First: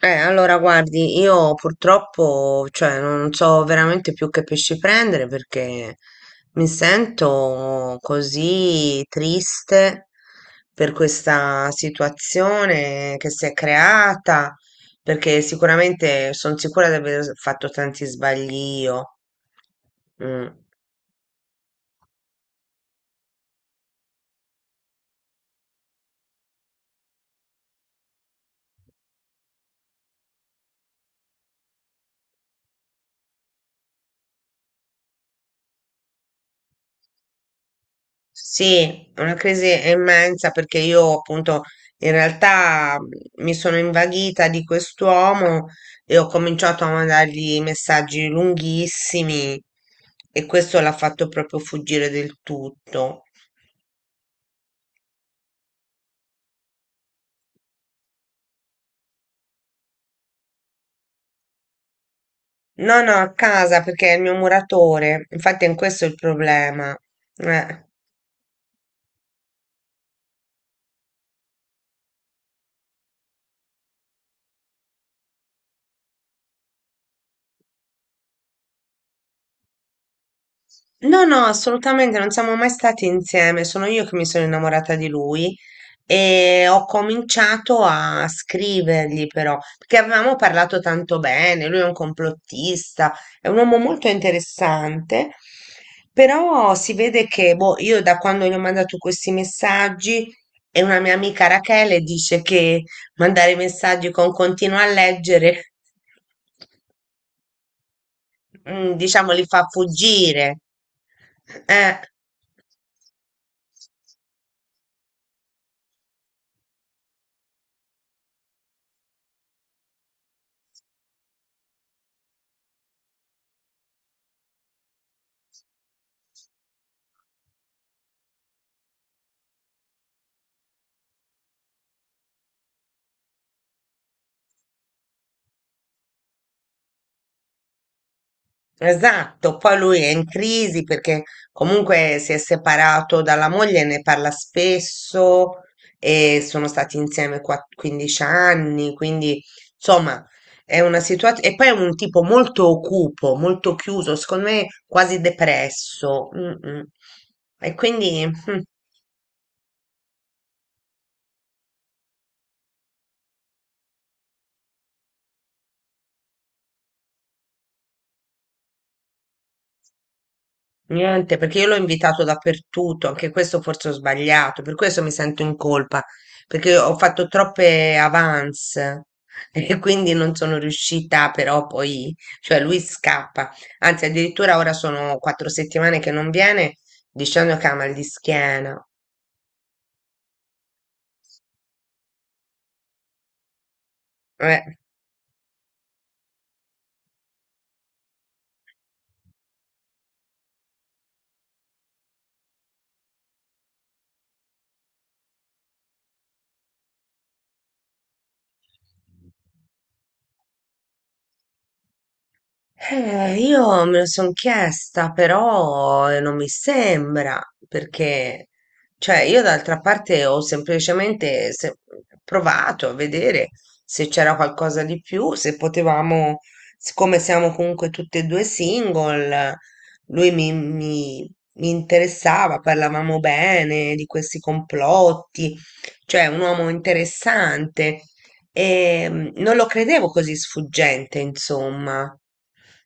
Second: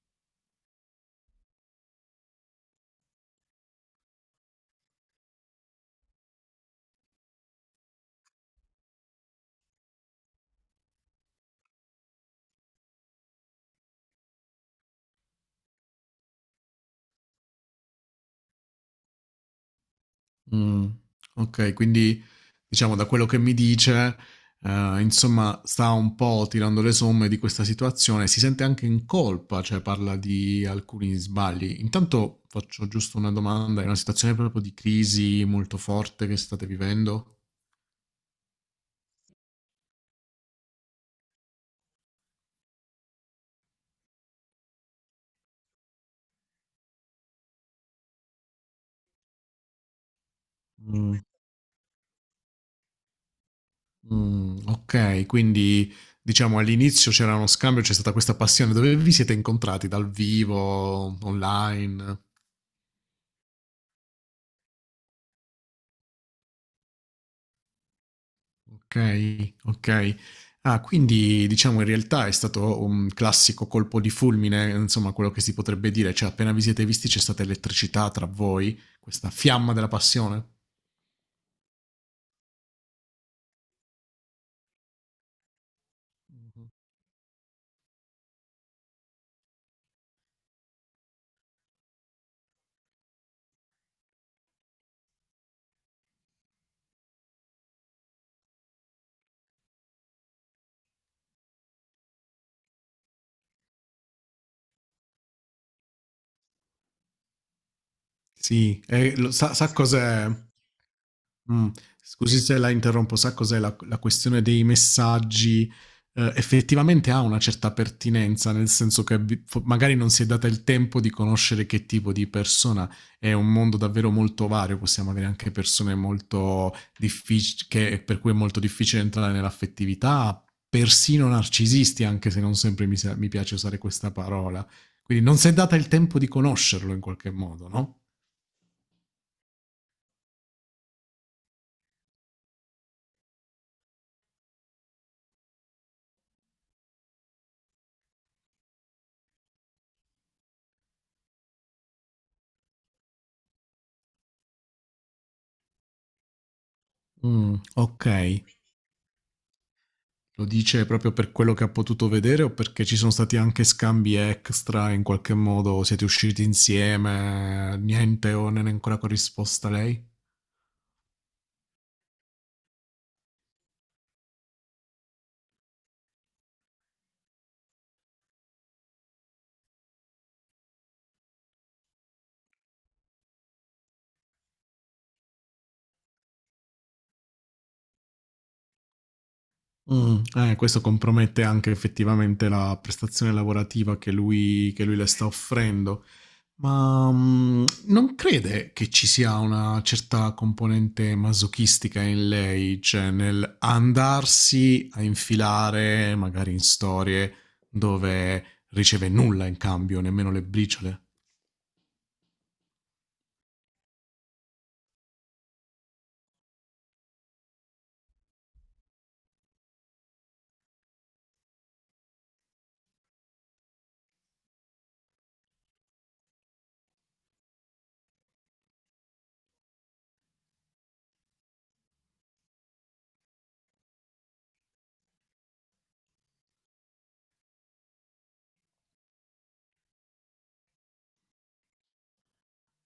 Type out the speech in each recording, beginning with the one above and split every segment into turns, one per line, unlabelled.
Allora guardi, io purtroppo, cioè, non so veramente più che pesci prendere perché mi sento così triste per questa situazione che si è creata, perché sicuramente sono sicura di aver fatto tanti sbagli io. Mm.
Mh, okay, quindi diciamo da quello che mi dice, insomma sta un po' tirando le somme di questa situazione, si sente anche in colpa, cioè parla di alcuni sbagli. Intanto faccio giusto una domanda, è una situazione proprio di crisi molto forte che state vivendo?
Sì, è una crisi immensa perché io appunto in realtà mi sono invaghita di quest'uomo e ho cominciato a mandargli messaggi lunghissimi e questo l'ha
Mh.
fatto proprio fuggire del tutto.
Okay, quindi diciamo all'inizio c'era uno scambio, c'è stata questa passione. Dove vi siete incontrati? Dal vivo, online?
No, no, a casa perché è il mio muratore, infatti è questo il problema. Eh.
Okay, okay. Ah, quindi diciamo in realtà è stato un classico colpo di fulmine, insomma quello che si potrebbe dire, cioè appena vi siete visti c'è stata elettricità tra voi, questa fiamma della passione?
No, no, assolutamente, non siamo mai stati insieme, sono io che mi sono innamorata di lui e
Mh-mh.
ho cominciato a scrivergli però, perché avevamo parlato tanto bene, lui è un complottista, è un uomo molto interessante, però si vede che boh, io da quando gli ho mandato questi messaggi e una mia amica Rachele dice che mandare messaggi con continua a leggere
Sì, e
diciamo,
lo
li
sa
fa
sa cos'è?
fuggire.
Mh.
Eh,
Scusi se la interrompo, sa cos'è la questione dei messaggi, effettivamente ha una certa pertinenza, nel senso che vi fo magari non si è data il tempo di conoscere che tipo di persona è un mondo davvero molto vario, possiamo avere anche persone molto diffic che per cui è molto difficile entrare nell'affettività, persino narcisisti, anche se non sempre mi piace usare questa parola. Quindi non s'è data il tempo di conoscerlo in qualche modo, no?
esatto, poi lui è in crisi perché comunque si è separato dalla moglie, ne parla spesso e sono stati insieme 15 anni, quindi insomma è una situazione... E poi è un tipo molto cupo, molto chiuso, secondo me quasi depresso. Mm, mm. E quindi...
Okay.
mm.
Lo dice proprio per quello che ha potuto vedere o perché ci sono stati anche scambi extra in qualche modo? Siete usciti insieme? Niente o non è ancora corrisposta lei?
Niente, perché io l'ho invitato dappertutto, anche questo forse ho sbagliato, per questo mi sento in colpa, perché ho fatto troppe avance e quindi non sono riuscita però poi, cioè lui scappa, anzi addirittura ora sono 4 settimane che non viene dicendo che ha mal di schiena.
Mm, questo compromette anche effettivamente la prestazione lavorativa che lui,
Eh,
che lui le sta offrendo. Ma, non crede che ci sia una certa componente masochistica in lei, cioè nel andarsi a infilare magari in storie dove riceve nulla in cambio, nemmeno le briciole?
Io me lo sono chiesta, però non mi sembra, perché, cioè, io d'altra parte ho semplicemente provato a vedere se c'era qualcosa di più, se potevamo, siccome siamo comunque tutti e due single, lui mi interessava, parlavamo bene di questi complotti, cioè un uomo interessante e non lo credevo così sfuggente, insomma.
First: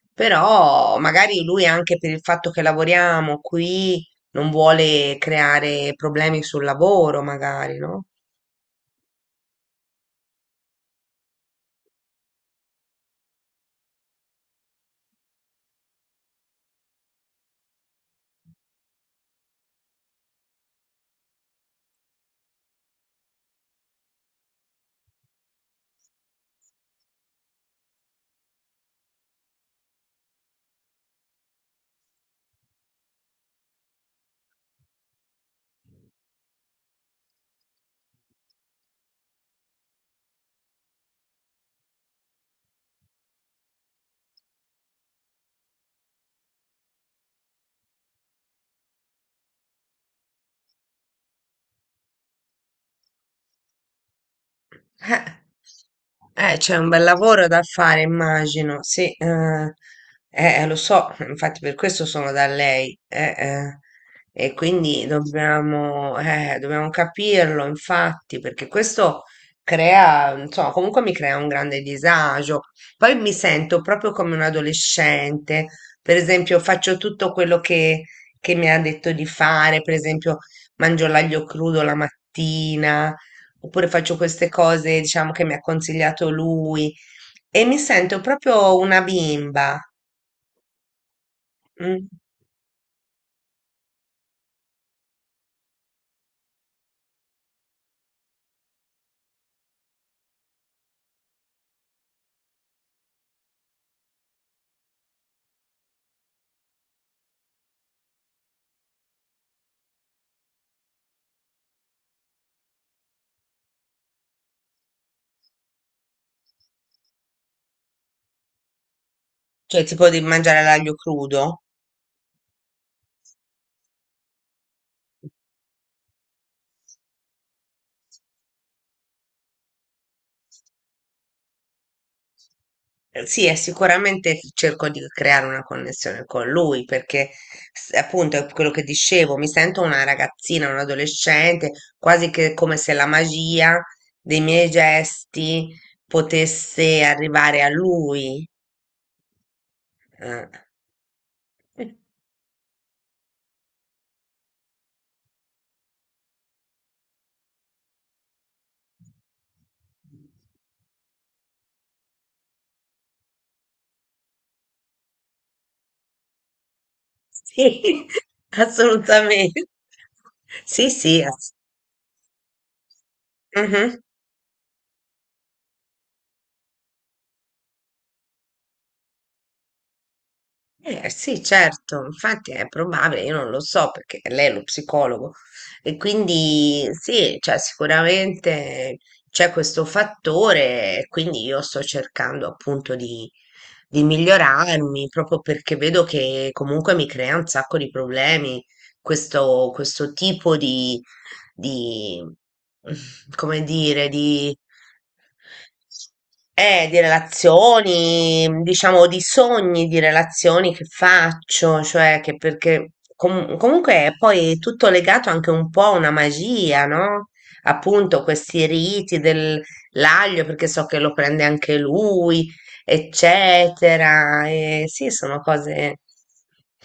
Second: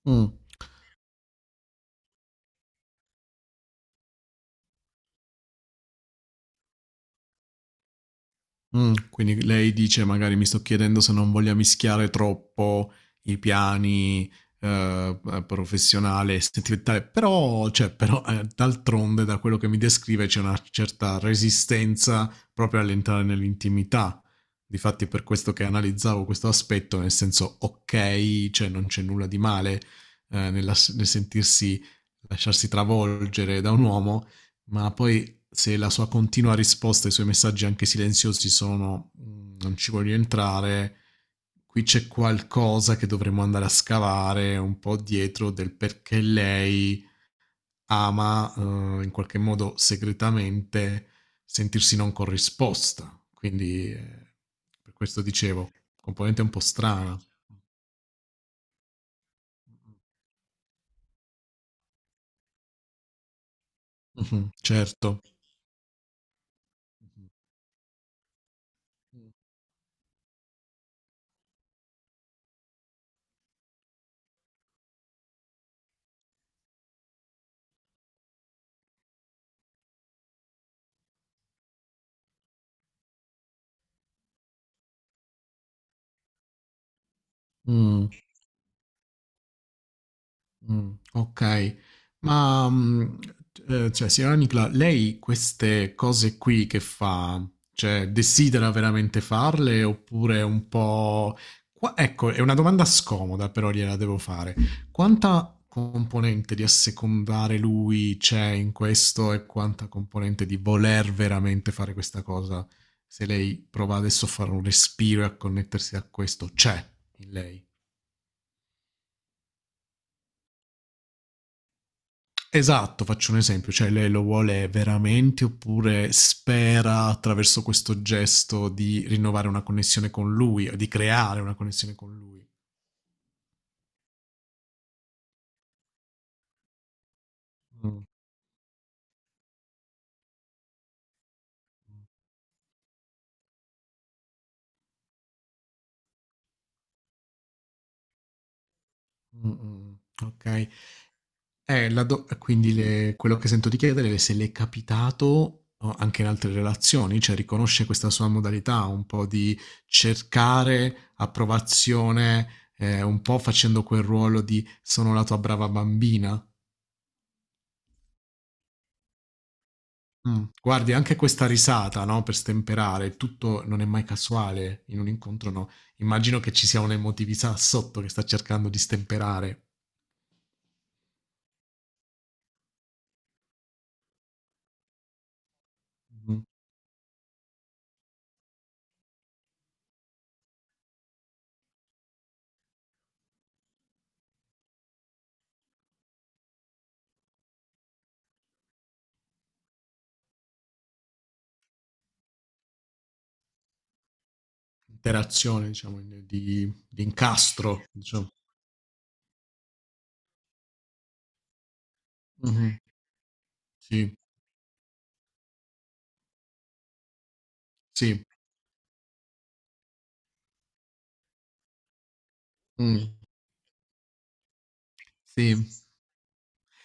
Mh.
Però magari lui anche per il fatto che lavoriamo qui non vuole creare problemi sul lavoro, magari, no?
Quindi lei dice: "Magari mi sto chiedendo se non voglia mischiare troppo i piani, p professionale e sentimentale", però, d'altronde da quello che mi descrive c'è una certa resistenza proprio all'entrare nell'intimità. Difatti per questo che analizzavo questo aspetto, nel senso: okay, cioè non c'è nulla di male, nel sentirsi lasciarsi travolgere da un uomo, ma poi se la sua continua risposta ai suoi messaggi anche silenziosi sono "Mm, non ci voglio entrare, qui c'è qualcosa che dovremmo andare a scavare un po' dietro del perché lei ama in qualche modo segretamente sentirsi non corrisposta. Quindi per questo
Eh,
dicevo, componente un po'
c'è un bel
strana.
lavoro da fare, immagino. Sì, lo so, infatti per questo sono da lei.
Mhm,
E quindi
certo.
dobbiamo, dobbiamo capirlo, infatti, perché questo crea, insomma, comunque mi crea un grande disagio. Poi mi sento proprio come un adolescente. Per esempio, faccio tutto quello che mi ha detto di fare, per esempio, mangio l'aglio crudo la mattina oppure faccio queste cose, diciamo, che mi ha consigliato lui e mi
Mm.
sento proprio una bimba,
Okay.
mm.
Ma, cioè signora Nicla, lei queste cose qui che fa, cioè desidera veramente farle oppure è un po' qua ecco, è una domanda scomoda, però gliela devo fare. Quanta componente di assecondare lui c'è in questo e quanta componente di voler veramente fare questa cosa? Se lei prova adesso a fare un respiro e a connettersi a questo, c'è in lei?
Cioè tipo di mangiare l'aglio crudo.
Esatto, faccio un esempio, cioè lei lo vuole veramente oppure spera attraverso questo gesto di rinnovare una connessione con lui o di creare una connessione con lui.
Sì, e sicuramente cerco di creare una connessione con lui perché
Mm,
appunto è quello che dicevo, mi sento una ragazzina, un adolescente, quasi che come se la magia dei miei gesti potesse arrivare a lui.
mm, mm. Ok.
Eh.
La do- quindi le- quello che sento di chiedere è se le è capitato oh, anche in altre relazioni, cioè riconosce questa sua modalità un po' di cercare approvazione, un po' facendo quel ruolo di sono la tua brava bambina.
Sì, assolutamente.
Mh.
Sì,
Guardi anche
sì,
questa risata, no, per stemperare, tutto non è
mhm.
mai casuale in un incontro, no, immagino che ci sia un'emotività sotto che sta cercando di stemperare.
Sì, certo, infatti è probabile, io non lo so perché lei è lo psicologo e
Mh.
quindi sì, cioè, sicuramente c'è questo fattore, e quindi io sto cercando appunto di migliorarmi proprio perché vedo che comunque mi crea un sacco di problemi questo tipo di, mm, come dire,
Interazione diciamo in
di
di incastro, diciamo.
relazioni, diciamo di sogni, di relazioni che faccio, cioè che
Mh-mh.
perché comunque è
Sì,
poi tutto legato anche un po' a una magia, no? Appunto,
sì.
questi riti dell'aglio, perché so che lo prende anche lui,
Mh.
eccetera. E sì, sono
Sì.
cose.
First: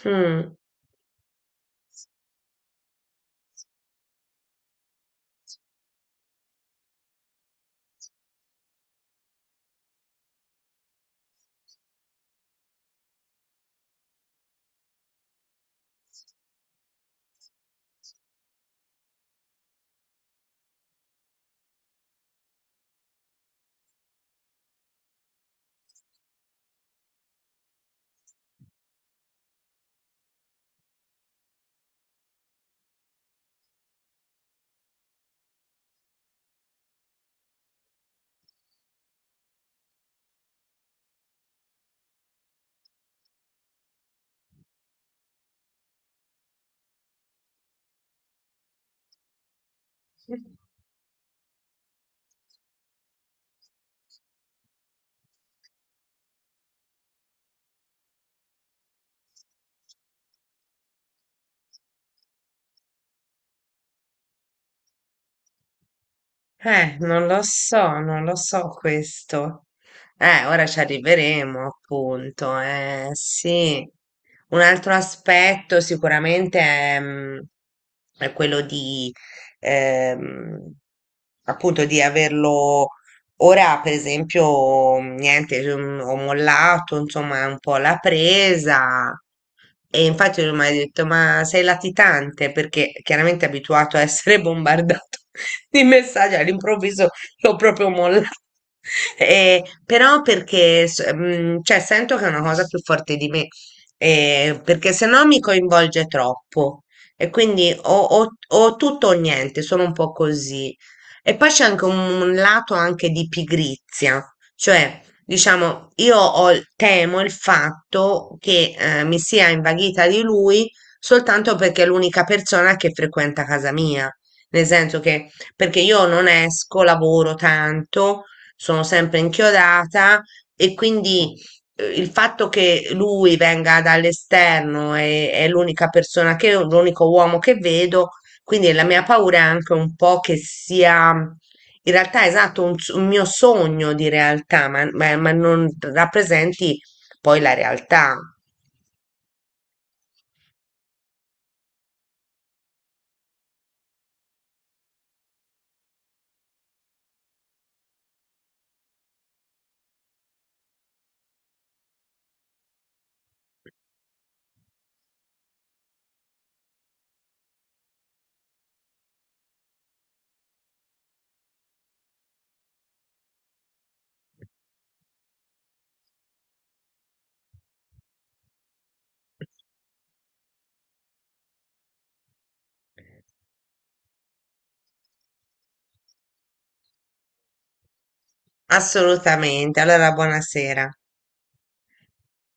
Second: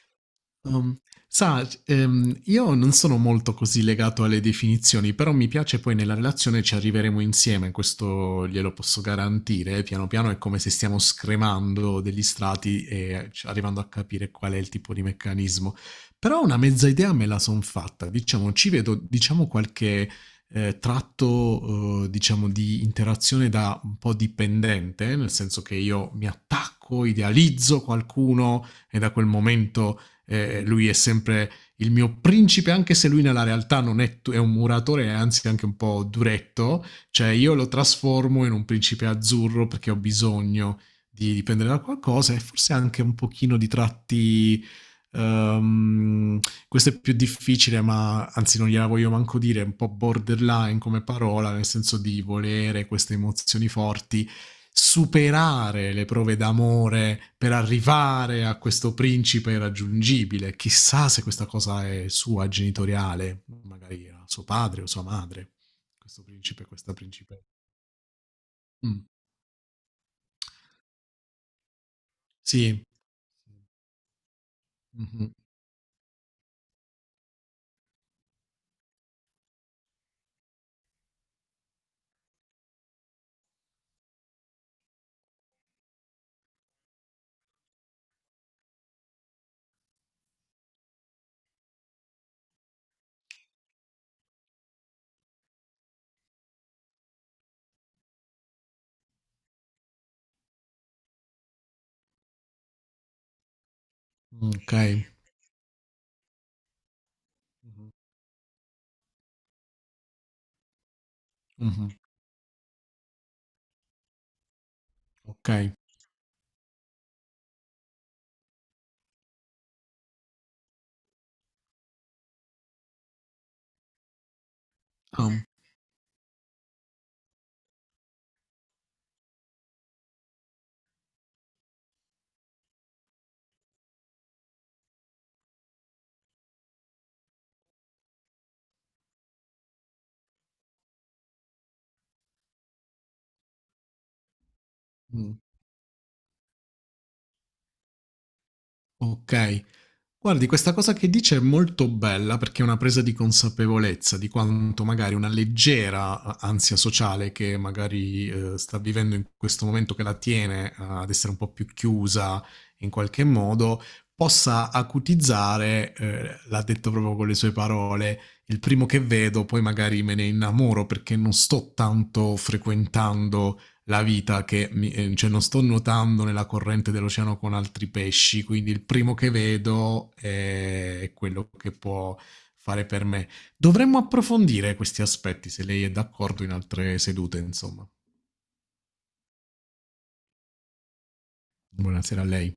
Mm.
Um, sa, io non sono molto così legato alle definizioni, però mi piace poi nella relazione ci arriveremo insieme, questo glielo posso garantire. Piano piano è come se stiamo scremando degli strati e arrivando a capire qual è il tipo di meccanismo. Però una mezza idea me la son fatta, diciamo, ci vedo, diciamo, qualche tratto, diciamo, di interazione da un po' dipendente, nel senso che io mi attacco, idealizzo qualcuno e da quel momento lui è sempre il mio principe, anche se lui nella realtà non è, è un muratore, è anzi anche un po' duretto, cioè io lo trasformo in un principe azzurro perché ho bisogno di dipendere da qualcosa e forse anche un pochino di tratti... Um, questo è più difficile, ma anzi non gliela voglio manco dire, è un po' borderline come parola, nel senso di volere queste emozioni forti superare le prove d'amore per arrivare a questo principe irraggiungibile. Chissà se questa cosa è sua genitoriale, magari era suo padre o sua madre, questo principe, questa
Non lo
principessa.
so, non lo so
Mm,
questo. Ora ci arriveremo, appunto.
Sì.
Sì. Un altro
Mhm.
aspetto sicuramente è, è quello di, ehm, appunto, di averlo Ora, per esempio, niente, cioè, ho mollato, insomma, un po' la presa. E infatti lui mi ha detto, ma sei latitante? Perché chiaramente è abituato a essere bombardato di messaggi, all'improvviso l'ho proprio mollato. E, però perché, cioè, sento che è una cosa più forte di me,
Ok.
perché se no mi coinvolge troppo. E quindi
Mhm.
o tutto o niente, sono un po' così. E poi c'è anche
Mhm.
un lato anche di pigrizia, cioè,
Ok.
diciamo, io ho temo il fatto che mi sia invaghita di lui soltanto perché è l'unica persona che frequenta casa mia, nel senso che
Ah,
perché io non esco, lavoro tanto, sono sempre inchiodata e quindi il fatto che lui venga dall'esterno e è l'unica persona che, l'unico uomo che vedo quindi la mia paura è anche un po' che sia, in realtà, esatto, un, un mio sogno di realtà, ma, ma
mm,
non rappresenti poi la realtà.
Ok. Guardi, questa cosa che dice è molto bella perché è una presa di consapevolezza di quanto magari una leggera ansia sociale che magari sta vivendo in questo momento che la tiene ad essere un po' più chiusa in qualche modo, possa acutizzare, l'ha detto proprio con le sue parole, il primo che vedo, poi magari me ne innamoro perché non sto tanto frequentando la vita cioè non sto nuotando nella corrente dell'oceano con altri pesci, quindi il primo che vedo è quello che può fare per me. Dovremmo approfondire questi aspetti, se lei è d'accordo, in altre sedute, insomma.
Assolutamente. Allora, buonasera.
Buonasera a lei.